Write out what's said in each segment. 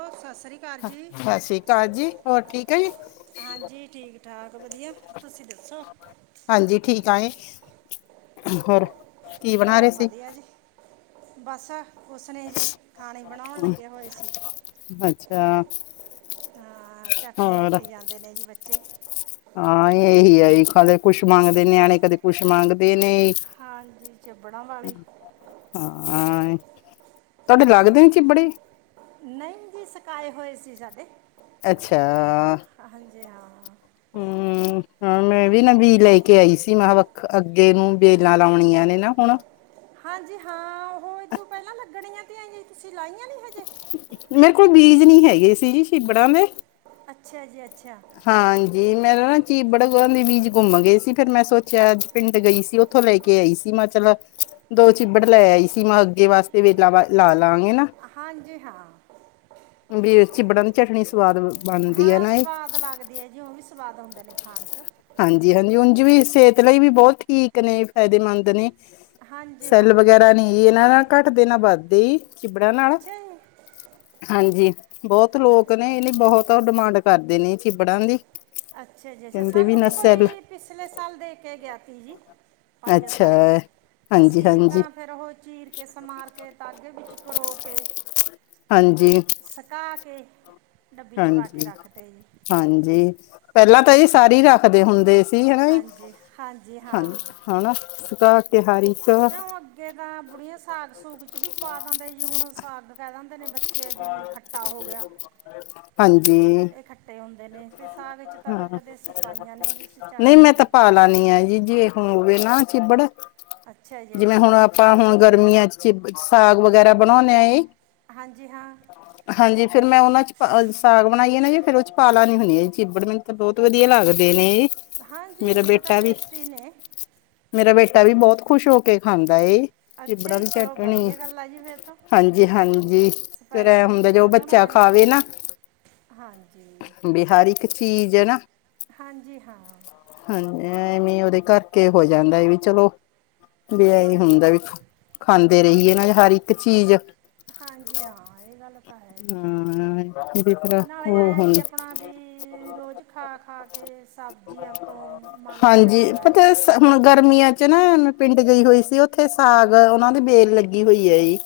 ਓ ਸਸ ਰੀ ਕਾਰ ਜੀ ਸਤਿ ਸ੍ਰੀ ਅਕਾਲ ਜੀ ਹੋਰ ਠੀਕ ਹੈ ਜੀ ਹਾਂਜੀ ਠੀਕ-ਠਾਕ ਵਦੀਆ। ਤੁਸੀ ਦੱਸੋ ਹਾਂਜੀ ਠੀਕ ਆਂ ਗੇ, ਹੋਰ ਕੀ ਬਣਾ ਹੋਰ ਰਹੇ ਸੀ ਵਦੀਆ ਜੀ, ਬਸ। ਕੁਛ ਨੀ ਜੀ, ਖਾਨੇ ਬਨੌਨ ਲੱਗੇ ਹੋਏ ਸੀ। ਅੱਛਾ ਹਾਂ ਚਟਨੀ ਹੋਰ ਕੁੱਟੀ ਜਾਂਦੇ ਨੇ ਜੀ ਬੱਚੇ। ਹਾਂ ਏਹੀ ਆ ਜੀ ਕਦੇ ਕੁੱਛ ਮੰਗਦੇ ਨੇ ਨਿਆਨੇ ਕਦੇ ਕੁੱਛ ਮੰਗਦੇ ਨੇ ਜੀ। ਹਾਂਜੀ, ਚੱਬੜਾਂ ਵਾਲੀ। ਹਾਂ ਤੁਹਾਡੇ ਲੱਗਦੇ ਨੇ ਚਿਬੱੜੇ? ਨਹੀਂ ਜੀ ਸੁਕਾਏ ਹੋਏ ਸੀ ਸਾਡੇ। ਅੱਛਾ ਹਾਂਜੀੇ ਹਾਂ। ਹੂੰ। ਹੂੰ ਹਾ ਮੈਂ ਵੀ ਨਵੀ ਲੈ ਕੇ ਆਈ ਸੀ ਮੈਂ ਵੱਖ ਅੱਗੇ ਨੂੰ ਵੇਲਾਂ ਲਾਉਣੀਆਂ ਨੇ ਨਾ ਹੁਣ। ਹਾਂਜੀ ਹਾਂ, ਉ ਹੋਈ ਤੋ ਪਹਿਲਾਂ ਲੱਗਣੀਆਂ ਤੇ ਅ ਤੁਸੀਂ ਲਾਈਆਂ ਨੀ ਹਜੇ। ਮੇਰੇ ਕੋਲ ਬੀਜ ਨੀ ਹੈਗੇ ਸੀ ਜੀ ਸ਼ਿਬੜਾਂ ਦੇ। ਅੱਛਾ ਜੀ ਅੱਛਾ। ਹਾਂਜੀ, ਮੈਂ ਨਾ ਚੀ ਬੜਗ ਦੇ ਬੀਜ ਘੁੰਮ ਗਏ ਸੀ ਫੇਰ ਮੈਂ ਸੋਚਿਆ ਅਜ- ਪਿੰਡ ਗਈ ਸੀ, ਉੱਥੋਂ ਲੈ ਕੇ ਆਈ ਸੀ ਮੈਂ ਕੇ ਚਲੋ। ਦੋ ਚਿੱਬੜ ਲੈ ਆਈ ਸੀ ਮੈਂ ਅੱਗੇ ਵਾਸਤੇ ਵੇਲਾ ਵ ਲਾ ਲਾਂਗੇ ਨਾ। ਹਾਂਜੀ ਹਾਂ। ਬੜੀ ਅੱਛੀ ਚਿਬੜਾਂ ਦੀ ਚਟਨੀ ਸਵਾਦ ਨੂੰ। ਹਾਂ ਸਵਾਦ ਲੱਗਦੀ ਹੈ ਜੀ, ਉਹ ਵੀ ਸਵਾਦ ਹੁੰਦੇ ਨੇ ਖਾਣ ਚ। ਹਾਂਜੀ- ਹਾਂਜੀ ਉਂਝ ਵੀ ਸਿਹਤ ਲਈ ਵੀ ਬਹੁਤ ਠੀਕ ਨੇ ਫਾਇਦੇ ਮੰਦ ਨੇ। ਹਾਂਜੀ ਸੈੱਲ ਹਾਂ ਵਗੈਰਾ ਨਹੀਂ ਇਹਨਾਂ ਨਾ ਘੱਟ ਦੇ ਨਾ ਵੱਧ ਦੇਈ। ਚਿਬੜਾਂ ਨਾਲ, ਅੱਛਾ ਜੀ ਹਾਂਜੀ ਬਹੁਤ ਲੋਕ ਨੇ ਇਹਨ ਬਹੁਤ ਆ ਡਿਮਾਂਡ। ਕਰਦੇ ਨੇ ਚਿਬੜਾਂ ਦੀ। ਅੱਛਾ ਜੀ, ਕਹਿੰਦੇ ਸਾਨੂੰ ਨਾ ਵੀ ਸੈੱਲ ਕੋਈ ਪਿਛਲੇ ਸਾਲ ਦੇ ਕੇ ਗਿਆ ਪੀ ਜੀ। ਪਾਈਆ ਅੱਛਾ ਸਾਰੇ ਹਾਂਜੀ ਅਸੀਂ ਹਾਂਜੀ ਤਾਂ ਫੇਰ ਉਹ ਚੀਰ ਕੇ ਸਮਾਰ ਕੇ ਤਾਗੇ ਵਿੱਚ ਪਰੋ ਕੇ ਹਾਂਜੀ। ਸੁਕਾ ਕੇ, ਡੱਬੀ ਚ ਪਾ ਕੇ ਹਾਂਜੀ- ਰੱਖਤੇ ਜੀ ਹਾਂਜੀ ਪਹਿਲਾਂ ਤਾਂ ਇਹ ਸਾਰੇ ਰੱਖਦੇ ਹੁੰਦੇ ਸੀ ਹੈਨਾ ਵੀ ਜ ਹਾਂਜੀ ਹਾਂ ਹਾਂਜੀ ਹਾਣਾ ਸੁਕਾ ਕੇ ਹਾਰੀ ਸੋ। ਅਗੇ ਤਾਂ ਬੁੜੀਆਂ ਸਾਗ- ਸੂਗ 'ਚ ਵੀ ਪਾ ਦਿੰਦੇ, ਜੀ ਹੁਣ ਸਾਗ- ਕਹਿ ਦਿੰਦੇ ਨੇ ਬੱਚੇ ਵੀ ਖੱਟਾ ਹੋ ਗਿਆ ਹਾਂਜੀ। ਇਹ ਖੱਟੇ ਹੁੰਦੇ ਨੇ ਤੇ ਸਾਗ ਚ ਤਾਂ ਫਿਰ ਹਾਂ, ਕਦੇ ਅਸੀਂ ਪਾਈਆਂ ਨੇ ਜੀ ਅਸੀਂ ਨਹੀਂ ਮੈਂ ਤਾਂ ਚਟਣੀ ਪਾ ਚ ਲਾਣੀ ਲਾਂਗੇ ਆ ਜੀ- ਜੀ। ਹੋਵੇ ਨਾ ਚਿੱਬੜ, ਅੱਛਾ ਜੀ ਜਿਵੇਂ ਅੱਛਾ ਹੁਣ ਆਪਾਂ ਹੁਣ ਗਰਮੀਆਂ ਚ ਚਿਬ ਸਾਗ ਵਗੈਰਾ ਬਣਾਉਂਦੇ ਹਾਂ ਏਹੀ। ਹਾਂਜੀ ਹਾਂ। ਹਾਂਜੀ ਫੇਰ ਮੈਂ ਉਹਨਾਂ ਚ ਸਾਗ ਬਣਾਈਏ ਨਾ ਜੇ ਫੇਰ ਉਹ ਚ ਪਾਲਾ ਨੀ ਹੁੰਦੀ ਆ ਜ ਚਿਬੜ ਮੈਨੂੰ। ਬਹੁਤ ਵਧੀਆ ਲੱਗਦੇ ਨੇ ਜੀ। ਹਾਂਜੀ ਮੇਰਾ ਹੁੰਦੇ ਤਾਂ ਬੇਟਾ ਵੀ- ਟੇਸਟੀ ਨੇ ਮੇਰਾ ਬੇਟਾ ਵੀ ਬਹੁਤ ਖੁਸ਼ ਹੋ ਕੇ ਖਾਂਦਾ ਏ। ਅੱਛਾ ਚਿਬੜਾ ਜੀ ਦੀ ਚਲੋ ਚੱਟਣੀ, ਵਧੀਆ ਗੱਲ ਆ ਜੀ ਫਿਰ ਤਾਂ ਹਾਂਜੀ- ਹਾਂਜੀ। ਜੀ ਫੇਰ ਇਹ ਸਪੈਸ਼ਲ ਨਹੀਂ ਹੁੰਦਾ ਕੁਝ ਜ ਉਹ ਬਣਾਉਣਾ ਬੱਚਾ ਪੈਂਦਾ ਖਾਵੇ ਨਾ। ਹਾਂਜੀ ਹਰ ਇੱਕ ਚੀਜ਼ ਹੈ ਨਾ। ਹਾਂਜੀ ਹਾਂ। ਹਾਂਜੀ ਐਵੇਂ ਉਹਦੇ ਕਰਕੇ ਹੋ ਜਾਂਦਾ ਵੀ ਚਲੋ। ਵਿ ਆਹੀ ਹਾਂਜੀ ਹੁੰਦਾ ਵੀ ਖਾਂਦੇ ਰਹੀਏ ਨਾ ਹਾਂਜੀ ਹਰ ਇੱਕ ਚੀਜ਼। ਹਾਂਜੀ ਹਾਂ ਇਹ ਗੱਲ ਤਾਂ ਹੈ ਜੀ, ਇਹਦੀ ਤਰ੍ਹਾਂ ਨਾਲ ਹੀ ਉਹ ਆਇਆ ਹੁਣ ਜੀ ਆ- ਆਪਣਾ ਵੀ ਰੋਜ਼ ਖਾ- ਖਾ ਕੇ ਸਬਜ਼ੀਆਂ ਤੋਂ ਮਣੱ ਅਕ ਜਾਂਦਾ। ਹੈ ਉਥੇ ਹੁਣ ਗਰਮੀਆਂ ਚ ਨਾ ਪਿੰਡ ਗਈ ਹੋਈ ਸੀ ਉੱਥੇ ਸਾਗ ਉਹਨਾ ਦੀ ਬੇਲ ਲੱਗੀ ਹੋਈ ਹੈ ਜੀ।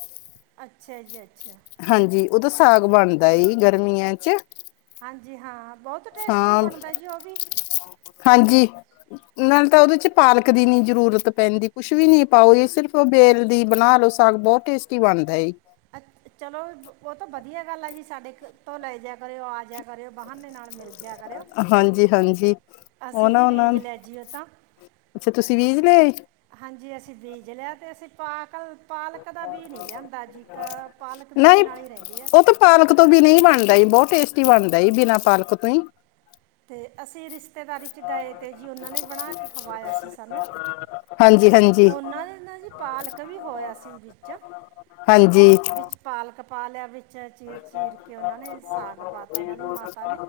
ਅੱਛਾ ਜੀ, ਅੱਛਾ ਹਾਂਜੀ, ਉਹ ਤਾਂ ਸਾਗ ਬਣਦਾ ਗਰਮੀਆਂ ਚ, ਹਾਂਜੀ ਹਾਂ, ਬਹੁਤ ਟੇਸਟੀ ਹਾਂ ਬਣਦਾ ਜੀ ਉਹ ਵੀ ਹਾਂਜੀ। ਨਾਲ ਤਾਂ ਉਹਦੇ ਚ ਪਾਲਕ ਦੀ ਨਈ ਜਰੂਰਤ ਪੈਂਦੀ, ਕੁਛ ਵੀ ਨੀ ਪਾਓ ਸਿਰਫ, ਉਹ ਬੇਲ ਦੀ ਬਣਾ ਲਓ ਤਾ ਬਹੁਤ ਟੇਸਟੀ, ਬਣਦਾ ਏੀ ਅ ਚਲੋ, ਉਹ ਤਾਂ ਬ ਵਧੀਆ ਗੱਲ ਆ ਜੀ, ਸਾਡੇ ਤੋਂ ਲੈ ਜਾਿਆ ਕਰਿਓ, ਆ ਜਾਇ ਕਰਿਓ, ਬਾਹਨੇ ਦੇ ਨਾਲ ਮਿਲ ਜਿਆ ਕਰਿਓ, ਹਾਂਜੀ ਹਾਂਜੀ ਉਹ ਅਸੀਂ ਨਾ ਵੀ ਉਹਨਾਂ ਬੀਜ ਨੇ ਲੈ ਜਾਈਏ ਤਾਂ ਅੱਛਾ, ਤੁਸੀਂ ਵੀਜ ਲਏ ਹਾਂਜੀ, ਅਸੀਂ ਬੀਜ ਲਿਆ ਤੇ, ਅਸੀਂ ਪਾਲ'ਕ ਪਾਲਕ ਦਾ ਬੀਜ ਨਹੀਂੀ ਲਿਆਂਦਾ ਜੀ, ਇੱਕ ਪਾਲਕ ਨਹੀਂ ਬੀਜਣ ਆਲੀ ਰਹਿ ਗਈ ਆ ਉਹ ਤਾਂ ਪਾਲਕ ਤੋਂ ਬਿਨਾ ਹੀ ਬਣਦਾ, ਬਹੁਤ ਟੇਸਟੀ ਬਣਦਾ ਬਿਨਾ ਪਾਲਕ ਤੋਂ ਹੀ ਅਤੇ ਅਸੀਂ ਰਿਸ ਰਿਸ਼ਤੇਦਾਰੀ ਚ ਗਏ ਤੇ ਜੀ, ਉਹਨਾਂ ਨੇ ਬਣਾ ਕੇ ਖਵਾਇਆ ਸੀ ਸਾਨੂੰ, ਹਾਂਜੀ ਹਾਂਜੀ ਫੋਨ ਨਾ ਦੇਣਾ ਜੀ ਪਾਲਕ ਵੀ, ਹੋਇਆ ਸੀ ਵਿੱਚ ਹਾਂਜੀ ਵਿੱਚ ਪਾਲਕ ਪਾ ਲਿਆ ਵਿੱਚ, ਚੀਰ -ਚੀਰ ਕੇ ਉਹਨਾਂ ਨੇ ਸਾਗ ਪਾਤਾ ਉਹਨਾਂ ਦੀ ਮਾਤਾ ਨੇ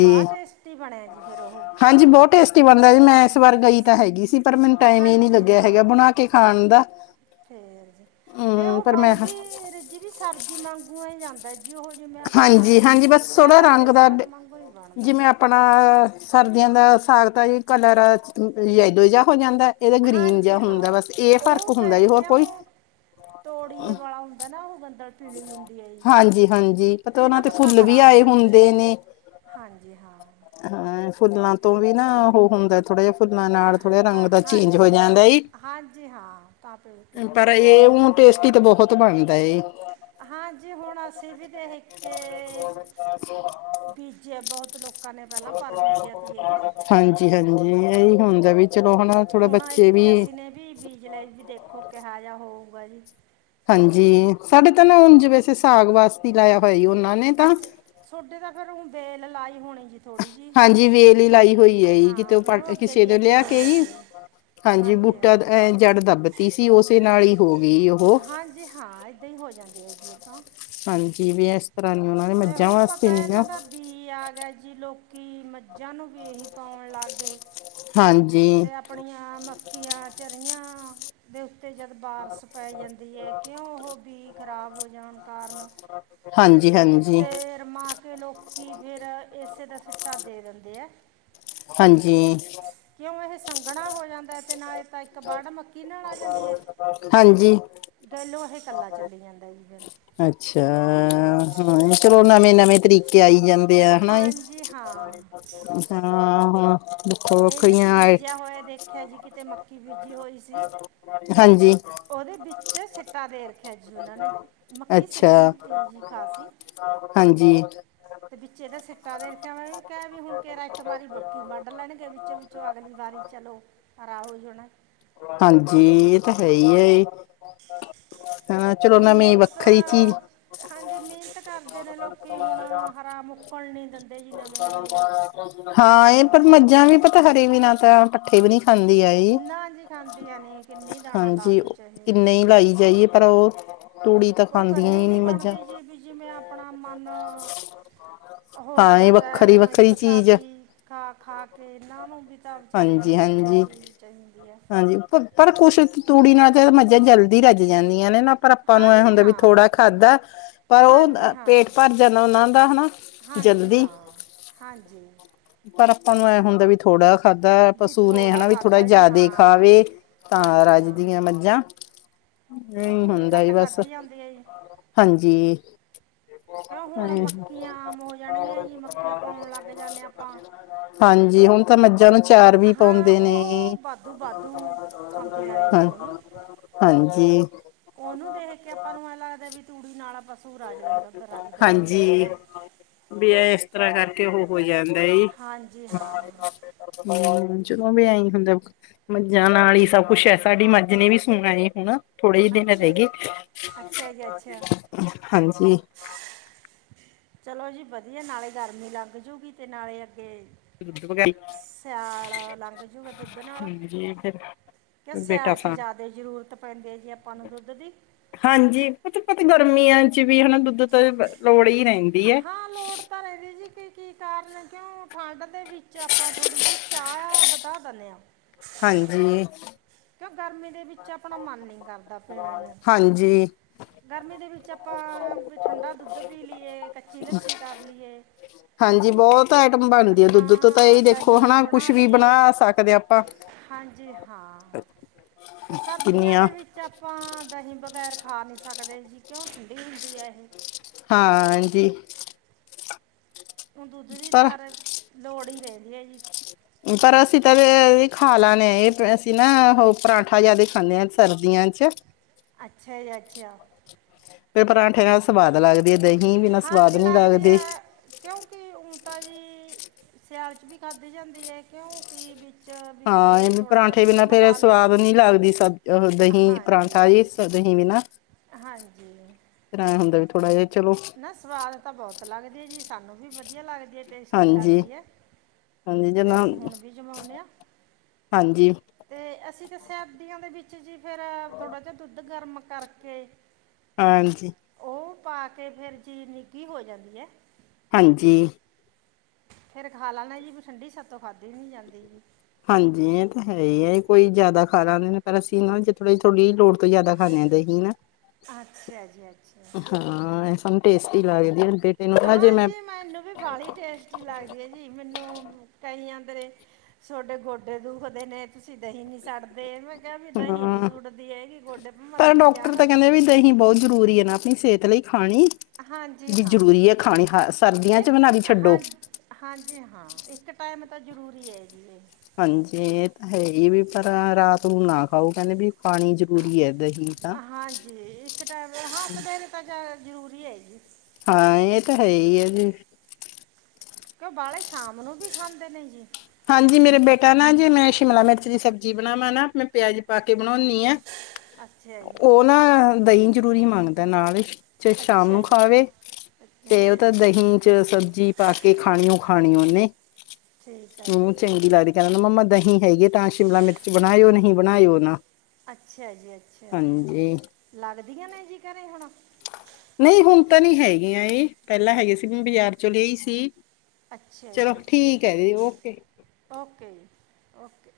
ਬੜਾ ਟੇਸਟੀ ਬਣਿਆ ਜੀ ਫਿਰ ਉਹ ਹਾਂਜੀ ਬਹੁਤ ਟੇਸਟ ਕੀ ਬਣਦਾ ਜੀ, ਮੈਂ ਇਸ ਵਾਰ ਗਈ ਤਾਂ ਹੈਗੀ ਸੀ। ਪਰ ਮੈਨੂੰ, ਟਾਈਮ ਇਹ ਨਈ ਹਾਂਜੀ ਲੱਗਿਆ ਹੈਗਾ, ਹਾਂ ਬਣਾ ਕੇ ਖਾਣ ਦਾ ਫੇਰ -ਫੇਰ ਹਮ ਉਹ ਪਰ ਮੈਂ ਬਣਦੀ ਰਜੀ ਵੀ ਸਬਜ਼ੀ ਵਾਗੂ ਹੀ ਜਾਂਦਾ ਦਜੀ ਉਹ ਜਿ ਮੈਂ ਹਾਂਜੀ ਆਪਣਾ, ਹਾਂਜੀ ਬਸ ਸਿਆਲ ਵਾਲੇ ਸਾਗ ਵਾਂਗੂ ਹੀ ਬਣਦਾ ਏ ਭਲਾ ਸਰਦੀਆਂ ਦਾ ਸਾਗ ਦਾ, ਕਲਰ ਦੂਜਾ ਹੋ ਜਾਂਦਾ ਇਹਦਾ ਗਰੀਨ ਹਾਂਜੀ ਜਿਹਾ ਹਾਂ ਹੁੰਦਾ, ਬਸ ਇਹ ਫ਼ਰਕ ਉਹ ਹੁੰਦਾ ਫਿਰ ਜੀ ਹੋਰ ਕੋਈ ਕਿਉਂ ਤੋੜੀਏ ਵਾਲਾ ਹੁੰਦਾ ਨਾ, ਉਹ ਗੰਦਲ ਪੀਲੀ ਹੁੰਦੀ ਹੈ ਜੀ ਹਾਂਜੀ -ਹਾਂਜੀ ਪਤਾ ਉਹਨਾਂ ਇਹਦਾ ਤੇ ਪੱਤਾ, ਫੁੱਲ ਵੀ ਹਰਾ ਆਏ ਹੁੰਦਾ ਜੀ ਹੁੰਦੇ ਨੇ ਹਾਂਜੀ ਹਾਂ। ਹਾਂ ਫੁੱਲਾਂ ਤੋਂ, ਨਈ ਨਾ ਉਹ ਹੁੰਦਾ ਥੋੜਾ ਜਿਹਾ ਫੁੱਲਾਂ ਨਾਲ ਥੋੜ੍ਹੇ ਰੰਗ ਹਾਂ ਦਾ ਚੇਂਜ ਹੋ ਹਾਂਜੀ ਹਾਂ ਜਾਂਦਾ, ਈ ਹਾਂਜੀ ਹਾਂ ਤਾਂ ਪੇ ਕਿਤੇ ਪਰ ਹੋ ਜਾਂਦਾ ਇਹ ਹੁ ਟੇਸਟੀ ਤੇ, ਬਹੁਤ ਬਣਦਾ ਏ ਹਾਂਜੀ, ਹੁਣ ਅਸੀਂ ਵੀ ਤੇ ਇਹ ਕਿ ਬੀਜਿਆ ਬਹੁਤ ਲੋਕਾਂ ਨੇ, ਪਹਿਲਾਂ ਪਰ ਬੀਜਿਆ ਤ ਇਹ ਗਰਮੀ ਚ ਨਈ ਹੁੰਦਾ, ਵੀ ਚਲੋ ਹਾ ਥੋੜਾ ਬੱਚੇ ਵੀ ਦੇ ਵੀ ਬੀਜ ਜੁਲਾਈ ਚ ਵੀ ਦੇਖੋ, ਕਿਹੋ ਜਿਹਾ ਹੋਊਗਾ ਜੀ ਹਾਂਜੀ, ਸਾਡੇ ਤਾਂ ਨਾ ਹੁਣ ਜ ਵੈਸੇ, ਸਾਗ ਵਾਸਤੇ ਲਾਇਆ ਹੋਇਆ, ਉਹਨਾਂ ਨੇ ਤਾਂ ਸੋਡੇ ਤਾਂ ਫ਼ਿਰ ਹੁਣ, ਬੇਲ ਲਾਈ ਹੋਣੀ ਜ ਹਾਂਜੀ, ਵੇਲ ਹੀ ਲਾਈ ਹੋਈ ਹੈ ਜੀ, ਹਾਂ ਕਿਤੇੋਂ ਫਿਰ ਉਹ ਅੱਗੇ ਕਿਸੇ ਦੀ ਨੂੰ ਅੱਗੇ ਹੋ ਲਿਆ ਕੇ ਹੀ ਜਾਂਦੀ ਹੈ ਹਾਂਜੀ, ਬੂਟਾ ਅ ਜੜ ਦੱਬਤੀ ਸੀ, ਉਸੇ ਨਾਲ ਹੀ ਹੋ ਗਈ ਉਹ ਹਾਂਜੀ ਹਾਂ, ਇੱਦਾਂ ਹੀ ਹੋ ਜਾਂਦੀ ਹੈ ਜੀ ਇਹ ਤਾਂ ਹਾਂਜੀ, ਵੀ ਇਸ ਤਰ੍ਹਾਂ ਨ ਉਹਨਾ ਤੇ ਹੁਣ ਪਤਾ, ਇਹਨਾਂ ਦਾ ਬੀਜ ਕੀ ਆ ਗਏ ਜੀ, ਲੋਕੀ ਮੱਝਾਂ ਨੂੰ ਬੀਜ ਪਾਉਣ ਲੱਗ ਗਏ ਹਾਂਜੀ ਤੇ ਆਪਣੀਆਂ, ਮੱਕੀਆਂ ਚਰੀਆਂ ਦੇ ਉੱਤੇ ਜਦ ਬਾਰਸ਼ ਪੈ ਜਾਂਦੀ ਏ ਕਿਉਂ ਉਹ ਬੀ ਖਰਾਬ ਹੋ ਜਾਣ ਕਾਰਨ ਹਾਂਜੀ-ਹਾਂਜੀ। ਤੇ ਰਮਾ ਕੇ ਲੋਕੀ ਫਿਰ ਏਸੇ ਦਾ ਛਿੱਟਾ ਦੇ ਦਿੰਦੇ ਆ। ਹਾਂਜੀ ਕਿਉਂ ਇਹ ਸੰਘਣਾ ਹੋ ਜਾਂਦਾ ਤੇ ਨਾ ਤਾਂ ਇੱਕ ਵਾਢ ਮੱਕੀ ਨਾਲ ਆ ਜਾਂਦੀ ਐ। ਹਾਂਜੀ ਦਹਿਲੋ ਇਹ ਇਕੱਲਾ ਚੱਲੀ ਜਾਂਦਾ ਸੀ ਜਿਹੜਾ। ਅੱਛਾ ਚਲੋ ਨਵੇਂ-ਨਵੇਂ ਤਰੀਕੇ ਆਈ ਜਾਣ। ਪਿਆ ਹਣਾ, ਹਾਂਜੀ ਹਾਂ ਹਾਂ-ਹਾਂ। ਇਹ ਵੀ ਵੱਖੋ-ਵੱਖਰੀਆਂ ਅਸੀਂ ਆਏ- ਬੀਜਿਆ ਹੋਇਆ ਦੇਖਿਆ ਜੀ ਕਿਤੇ ਮੱਕੀ ਬੀਜੀ ਹੋਈ ਸੀ ਹਾਂਜੀ ਉਹਦੇ ਵਿੱਚ ਸਿੱਟਾ ਦੇਰ ਰੱਖਿਆ ਜੀ ਉਹਨਾਂ ਨੇ, ਮੱਕੀ ਅੱਛਾ ਸਿੱਧੀ ਧੀਜ਼ ਖਾ ਸੀ। ਹਾਂਜੀ ਤੇ ਵਿੱਚੇ ਇਹਦੇ ਸਿੱਟਾ ਦੇ ਰੱਖਿਆ ਵੀ ਕਹਿ ਵੀ ਹੁਣ ਕੇਰਾ ਇੱਕ ਵਾਰੀ ਮੱਕੀ ਵੱਢ ਲੈਣਗੇ। ਵਿੱਚੋਂ-ਵਿੱਚੋਂ ਅਗਲੀ ਵਾਰੀ ਚਲੋ, ਹਰਾ ਹੋ ਜਾਣਾ। ਹਾਂਜੀ ਇਹ ਤਾਂ ਹੈ ਈ ਐ। ਹਾਂ ਚਲੋ ਹੁਣ ਮੈਂ ਮੇ ਵੱਖਰੀ ਚੀਜ਼ ਮਿਹਨਤ ਹਾਂਜੀ ਮਿਹਨਤ ਕਰਦੇ ਨੇ ਲੋਕੀ ਹੁਣ ਹਰਾ ਮੁੱਕਣ ਨਹੀਂ ਦਿੰਦੇ ਜੀ ਨਵੇਂ ਨਵੇਂ ਹਾਂ ਬੀਜ ਇਹ ਪਰ ਆਉਂਦੇ ਆ ਮੱਝਾਂ ਵੀ ਤਾਂ ਤਾਂ ਹਰੇ ਵਿਨਾ ਤਾਂ ਪੱਠੇ ਵੀ ਨਹੀਂ ਖਾਂਦੀਆ ਇਹ। ਨਾ ਜੀ ਖਾਂਦੀਆਂ ਨੇ ਕਿੰਨੀ [unintelligible] ਦਾਣਾ ਲਾ ਹਾਂਜੀ ਦੋ ਚਾਹੇ ਕਿੰਨੇ ਹੀ ਲਾਈ ਜਾਈਏ ਪਰ ਉਹ ਤੂੜੀ ਤਾਂ ਉਹ ਖਾਂਦੀਆਂ ਗੱਲ ਹੀ ਨਹੀਂ ਨੀ ਮੱਝਾਂ ਬਣਦੀ ਜੀ ਵੀ ਜਿਵੇਂ ਆਪਣਾ ਮਨ ਉਹੋ ਹੋ ਹਾਂ ਇਹ ਜਾਂਦਾ ਹੈ ਵੱਖਰੀ ਹੁਣ ਇੱਕ ਵੱਖਰੀ ਚੀਜ਼ ਸਬਜ਼ੀ, ਖਾ-ਖਾ ਕੇ ਇਹਨਾਂ ਨੂੰ ਵੀ ਤਾਂ ਵਿਚਾਰੀਆਂ ਨੂੰ ਹਾਂਜੀ ਵੱਖਰੀ ਹਾਂਜੀ ਚੀਜ਼ ਚਾਹੀਦੀ ਐ। ਹਾਂਜੀ ਪਰ ਕੁਛ ਤੂੜੀ ਨਾਲ ਤੇ ਮੱਝਾਂ ਜਲਦੀ ਰੱਜ ਜਾਂਦੀਆਂ ਨੇ ਨਾ। ਪਰ ਆਪਾਂ ਨੂੰ ਆਏ ਹਾਂਜੀ ਹੁੰਦੇ ਵੀ ਹਾਂ ਥੋੜ੍ਹਾ ਖਾਧਾ, ਪਰ ਉਹ ਹਾਂਜੀ ਪੇਟ ਹਾਂ ਭਰ ਜਾਂਦਾ ਉਹਨਾਂ ਦਾ ਹਨਾ। ਹਾਂਜੀ ਜਲਦੀ ਹਾਂ, ਹਾਂਜੀ। ਪਰ ਆਪਾਂ ਨੂੰ ਐਂ ਹੁੰਦਾ ਵੀ ਥੋੜ੍ਹਾ ਖਾਧਾ ਵੀ ਪਸੂ ਨੇ ਥੋੜ੍ਹਾ ਹਨਾ ਵੀ ਥੋੜਾ ਖਾਧਾ ਜੀ ਹਾਂ ਜਿਆਦਾ ਖਾਵੇ, ਤਾਂ ਹਾਂਜੀ ਹਾਂ ਰੱਜਦੀਆਂ ਮੱਝਾਂ। ਕਿ ਨਹੀਂ ਤੂੜੀ ਹੁੰਦਾ ਘੱਟ ਬਸ, ਖਾਧੀ ਜਾਂਦੀ ਹੈ ਜੀ ਹਾਂਜੀ। ਕਿਉਂ ਹੁਣ ਹਾਂਜੀ [unintelligible] ਮੱਕੀਆਂ ਆਮ ਹੋ ਜਾਣਗੀਆਂ ਜੀ ਮੱਕੀਆਂ ਪਾਉਣ ਲੱਗ ਜਾਂਦੇ ਆਪਾਂ ਹਾਂਜੀ ਹੁਣ ਤਾਂ ਮੱਝਾਂ ਨੂੰ ਚਾਰ ਵੀ ਹਾਂ ਪਾਉਂਦੇ ਨੇ। ਉਹ ਬਾਦੂ ਬਾਦੂ ਖਾਂਦੀਆਂ ਨੇ ਹਾਂ ਜੀ ਉਹਨੂੰ ਹਾਂਜੀ ਉਹਨੂੰ ਦੇਖ ਕੇ ਆਪਾਂ ਨੂੰ ਐ ਲੱਗਦਾ ਵੀ ਤੂੜੀ ਨਾਲ ਆ ਪਸੂ ਰਜ ਦਿੰਦਾ ਪਰ ਰੱਜਦਾ ਹੀ ਨੀ ਹਾਂਜੀ ਹੈਗਾ। ਵੀ ਇਹ ਇਸ ਤਰ੍ਹਾਂ ਕਰਕੇ ਉਹ ਹੋ ਜਾਂਦਾ ਈ। ਹਾਂਜੀ ਹਾਂ ਜਦੋਂ ਵੀ ਆਈ ਹੁੰਦਾ [unintelligible] ਮੱਝਾਂ ਨਾਲ ਹੀ ਸਭ ਕੁੱਛ ਹੈ ਸਾਡੀ ਮੱਝ ਨੇ ਵੀ ਸੂਣਾ ਏ ਹੁਣ। ਥੋੜੇ ਹੀ ਦਿਨ ਅੱਛਾ ਰਹਿ ਗਏ। ਅੱਛਾ ਜੀ ਅੱਛਾ ਹਾਂਜੀ ਚਲੋ ਜੀ ਵਧੀਆ ਨਾਲੇ ਗਰਮੀ ਲੱਗ ਜੂਗੀ ਤੇ ਨਾਲੇ ਅੱਗੇ ਸਿਆਲ ਲੰਘ ਜੂਗਾ ਦੁੱਧ ਨਾਲ [unintelligible] ਕਿ ਬੇਟਾ ਸਿਆਲ'ਚ ਸਾਂ ਜ਼ਿਆਦੇ ਜ਼ਰੂਰਤ ਪੈਂਦੀ ਹੈ ਜੀ ਆਪਾਂ ਨੂੰ ਦੁੱਧ ਦੀ। ਹਾਂਜੀ ਪਤਾ ਪਤਾ ਗਰਮੀਆਂ ਚ ਵੀ ਹਨਾ ਦੁੱਧ ਤਾਂ ਲੋੜ ਹੀ ਰਹਿੰਦੀ ਹੈ ਹਾਂ ਲੋੜ ਤਾਂ ਰਹਿੰਦੀ ਜੀ। ਕੀ ਕੀ ਕਾਰਨ ਕਿਉਂ ਠੰਡ ਦੇ ਵਿੱਚ ਆਪਾਂ ਥੋੜ੍ਹੀ ਜਿਹੀ ਚਾਹ ਵਧਾ ਦਿੰਨੇ ਆ। ਹਾਂਜੀ। ਕਿਉਂ ਗਰਮੀ ਦੇ ਵਿੱਚ ਆਪਣਾ ਮਨ ਨੀ ਕਰਦਾ ਪੀਣੇ ਨੂੰ। ਹਾਂਜੀ ਗਰਮੀ ਦੇ ਵਿੱਚ ਆਪਾਂ ਵੀ ਠੰਡਾ ਦੁੱਧ ਪੀ ਲਈਏ, ਕੱਚੀ ਲੱਸੀ ਕਰ ਲਈਏ ਹਾਂਜੀ ਬਹੁਤ ਆਈਟਮ ਬਣਦੀ ਹੈ ਦੁੱਧ ਤੋਂ ਤਾਂ, ਇਹੀ ਹਾਂ ਦੇਖੋ ਦਹੀਂ ਹੈਨਾ ਕੁਛ ਬਣਾ ਵੀ ਲਈਏ ਬਣਾ ਸਕਦੇ ਹਾਂ ਆਪਾਂ। ਹਾਂਜੀ ਹਾਂ। ਤੇ ਸਰਦੀਆਂ ਕਿੰਨੀਆਂ ਦੇ ਵਿੱਚ ਆਪਾਂ ਦਹੀਂ ਬਗੈਰ ਖਾ ਨਹੀਂ ਸਕਦੇ ਜੀ। ਕਿਉਂ ਠੰਡੀ ਹੁੰਦੀ ਹੈ ਏਹ। ਹਾਂ ਜੀ। ਦੁੱਧ ਦੀ ਪਰ ਤਾ ਹਰ, ਲੋੜ ਹੀ ਰਹਿੰਦੀ ਹੈ ਜੀ। ਪਰ ਅਸੀਂ ਤਾਂ ਵੇ ਏਹੀ ਖਾ ਲਾਦੇ ਹਾਂ। ਇਹ ਅਸੀਂ ਨਾ ਉਹ ਪਰਾਂਠਾ ਜਿਆਦਾ ਖਾਂਦੇ ਹਾਂ ਸਰਦੀਆਂ ਚ। ਅੱਛਾ ਜੀ ਅੱਛਾ। ਫਿਰ ਪਰਾਂਠੇ ਨਾਲ ਸਵਾਦ ਲੱਗਦੀਆ ਦਹੀਂ, ਬਿਨਾਂ ਸਵਾਦ ਹਾਂਜੀ ਨਹੀਂ ਲੱਗਦੀ। ਹੈ ਕਿਉਂਕਿ ਉਣ ਤਾਂ ਜੀ ਸਿਆਲ 'ਚ ਵੀ ਖਾਧੀ ਜਾਂਦੀ ਹੈ। ਕਿਉਂਕਿ ਵਿੱਚ ਵੀ ਹਾਂ ਇਹ ਜੇ ਵੇ ਥੋੜ੍ਹਾ ਜਿਹਾ ਪਰਾਂਠੇ ਦੁੱਧ ਬਿਨਾ ਫੇਰ ਮਿਲਾ ਲਏ ਸਵਾਦ ਨੀ ਲੱਗਦੀ ਸ-ਦਹੀਂ ਹਾਂਜੀ ਪਰਾਂਠਾ ਵੀ ਦਹੀ ਵੀ ਨਾ। ਹਾਂਜੀ। ਫੇਰ ਆ ਹੁੰਦਾ ਥੋੜਾ ਜਿਹਾ ਚਲੋ ਨਾ ਸਵਾਦ ਤਾਂ ਬਹੁਤ ਲੱਗਦੇ ਜੀ। ਸਾਨੂੰ ਵੀ ਵਧੀਆ ਲੱਗਦੀ ਹੈ। ਟੇਸਟੀ ਹਾਂਜੀ ਲੱਗਦੀ ਹੈ। ਹਾਂਜੀ ਤੇ ਜਿੰਨਾ ਅਸੀਂ ਹੁਣ ਵੀ ਜਮਾਉਦੇ ਹਾਂ। ਹਾਂਜੀ ਤੇ ਅਸੀਂ ਤਾਂ ਸਰਦੀਆਂ ਦੇ ਵਿੱਚ ਜੀ ਫੇਰ ਥੋੜ੍ਹਾ ਜਿਹਾ ਦੁੱਧ ਗਰਮ ਕਰਕੇ ਹਾਂਜੀ। ਉਹ ਪਾ ਕੇ ਫੇਰ ਜੀ ਨਿੱਘੀ ਹੋ ਜਾਂਦੀ ਹੈ। ਹਾਂਜੀ। ਫੇਰ ਖਾ ਲੈਣਾ ਜੀ ਵੀ। ਠੰਢ ਸਾਥੋਂ ਖਾਧੀ ਨੀ ਜਾਂਦੀ ਜੀ। ਹਾਂਜੀ ਇਹ ਤਾਂ ਹੈ ਹੀ ਹੈ। ਕੋਈ ਜ਼ਿਆਦਾ ਖਾ ਲੈਂਦੇ ਨੇ, ਪਰ ਅਸੀਂ ਨਾ ਜੀ ਥੋੜ੍ਹੀ ਥੋੜ੍ਹੀ ਲੋੜ ਤੋਂ ਜ਼ਿਆਦਾ ਖਾਦੇਂ ਆ ਦਹੀ ਨਾ। ਅੱਛਾ ਜੀ ਅੱਛਾ। ਹਾਂ ਇਹ ਸਾਨੂੰ ਟੈਸਟੀ ਲਗਦੀ ਹੈ ਨਾ ਨੂੰ ਜੇ ਹਾਂ ਮੈਂ ਜੀ ਮੈਨੂੰ ਵੀ ਬੜੀ ਟੇਸਟੀ ਲੱਗਦੀ ਹੈ ਜੀ। ਜੀ ਮੈਨੂੰ ਕਈਆਂਦੇ ਤੁਹਾਡੇ ਗੋਡੇ ਦੁਖਦੇ ਨੇ। ਤੁਸੀਂ ਦਹੀਂ ਨੀ ਸੁੱਟਦੇ ਮੈਂ ਕਿਹਾ ਵੀ ਦਹੀਂ ਨੀ ਹਾਂ ਸੁੱਟਦੀ ਇਹਗੀ ਗੋਡੇ ਭਾ ਪਰ ਦੁਖੀ ਡਾਕਟਰ ਜਾਣਾ। ਤਾਂ ਕਹਿੰਦੇ ਵੀ ਤਾਂ ਦਹੀ ਬਹੁਤ ਜ਼ਰੂਰੀ ਹੈ ਨਾ। ਆਪਣੀ ਸਿਹਤ ਲਈ ਖਾਣੀ ਹਾਂਜੀ ਵੀ ਹਾਂ ਜ਼ਰੂਰੀ ਹੈ ਖਾਣੀ। ਹ ਸਰਦੀਆਂ ਚ ਇੱਕ ਬ-ਨਾ ਵੀ ਛੱਡੋ। ਹਾਂ ਹਾਂਜੀ ਹਾਂ। ਇੱਕ ਟਾਈਮ ਤਾਂ ਜ਼ਰੂਰੀ ਹੈ ਜੀ ਇਹ। ਹਾਂਜੀ ਇਹ ਤਾਂ ਹੈ ਹੀ ਵੀ ਪਰ ਰਾਤ ਨੂੰ ਨਾ ਖਾਓ। ਕਹਿੰਦੇ ਵੀ ਖਾਣੀ ਜ਼ਰੂਰੀ ਹੈ ਇ ਏ ਦਹੀ। ਹਾਂਜੀ ਇੱਕ ਟ-ਹਾ ਫੇਰ ਤਾਂ ਜ-ਜ਼ਰੂਰੀ ਹੈ ਜੀ। ਹਾਂ ਇਹ ਤਾਂ ਹੈ ਹੀ ਹੈ ਫੇਰ। ਕਿਉ ਬਾਲੇ ਸ਼ਾਮ ਨੂੰ ਵੀ ਖਾਂਦੇ ਨੇ ਜੀ। ਹਾਂਜੀ ਮੇਰੇ ਬੇਟਾ ਨਾ ਜੇ ਮੈਂ ਸ਼ਿਮਲਾ ਮਿਰਚ ਦੀ ਸਬਜ਼ੀ ਬਣਾਵਾਂ ਨਾ, ਮੈਂ ਪਿਆਜ ਪਾ ਕੇ ਬਣਾਉਦੀ ਆ। ਅੱਛਾ ਜੀ। ਨਾਲ ਦਹੀਂ ਜਰੂਰੀ ਮੰਗਦਾ ਨਾਲ। ਚੇ ਸ਼ਾਮ ਨੂੰ ਅੱਛਾ ਜੀ ਖਾਵੇ ਅੱਛਾ ਤੇ ਉਹ ਤਾਂ ਅੱਛਾ ਜੀ ਦਹੀਂ ਚ ਸਬਜ਼ੀ ਪਾ ਕੇ ਖਾਣੀ ਓ ਖਾਣੀ ਉਹਨੇ ਠੀਕ ਹੈ ਜੀ ਮੈਨੂੰ ਠੀਕ ਚੰਗੀ ਹੈ ਲੱਗਦੀ। ਕਹਿੰਦਾ ਮੰਮਾ ਦਹੀਂ ਹੈਗੀ, ਤਾਂ ਸ਼ਿਮਲਾ ਮਿਰਚ ਬਣਾਇਓ ਨਹੀਂ ਬਣਾਇਓ ਨਾ। ਅੱਛਾ ਜੀ ਅੱਛਾ ਹਾਂਜੀ ਲੱਗਦੀਆਂ ਨੇ ਜੀ ਘਰੇ ਹੁਣ? ਨਹੀਂ ਹੁਣ ਤਾਂ ਨਹੀਂ ਹੈਗੀਆਂ ਇਹ। ਪਹਿਲਾਂ ਹੈਗੀਆਂ ਸੀ। ਮੈਂ ਬਾਜ਼ਾਰ ਚੋਂ ਲਿਆਈ ਸੀ। ਅੱਛਾ ਚਲੋ ਜੀ ਠੀਕ ਅੱਛਾ ਹੈ ਜੀ, ਓ ਓਕੇ ਜੀ, ਓਕੇ।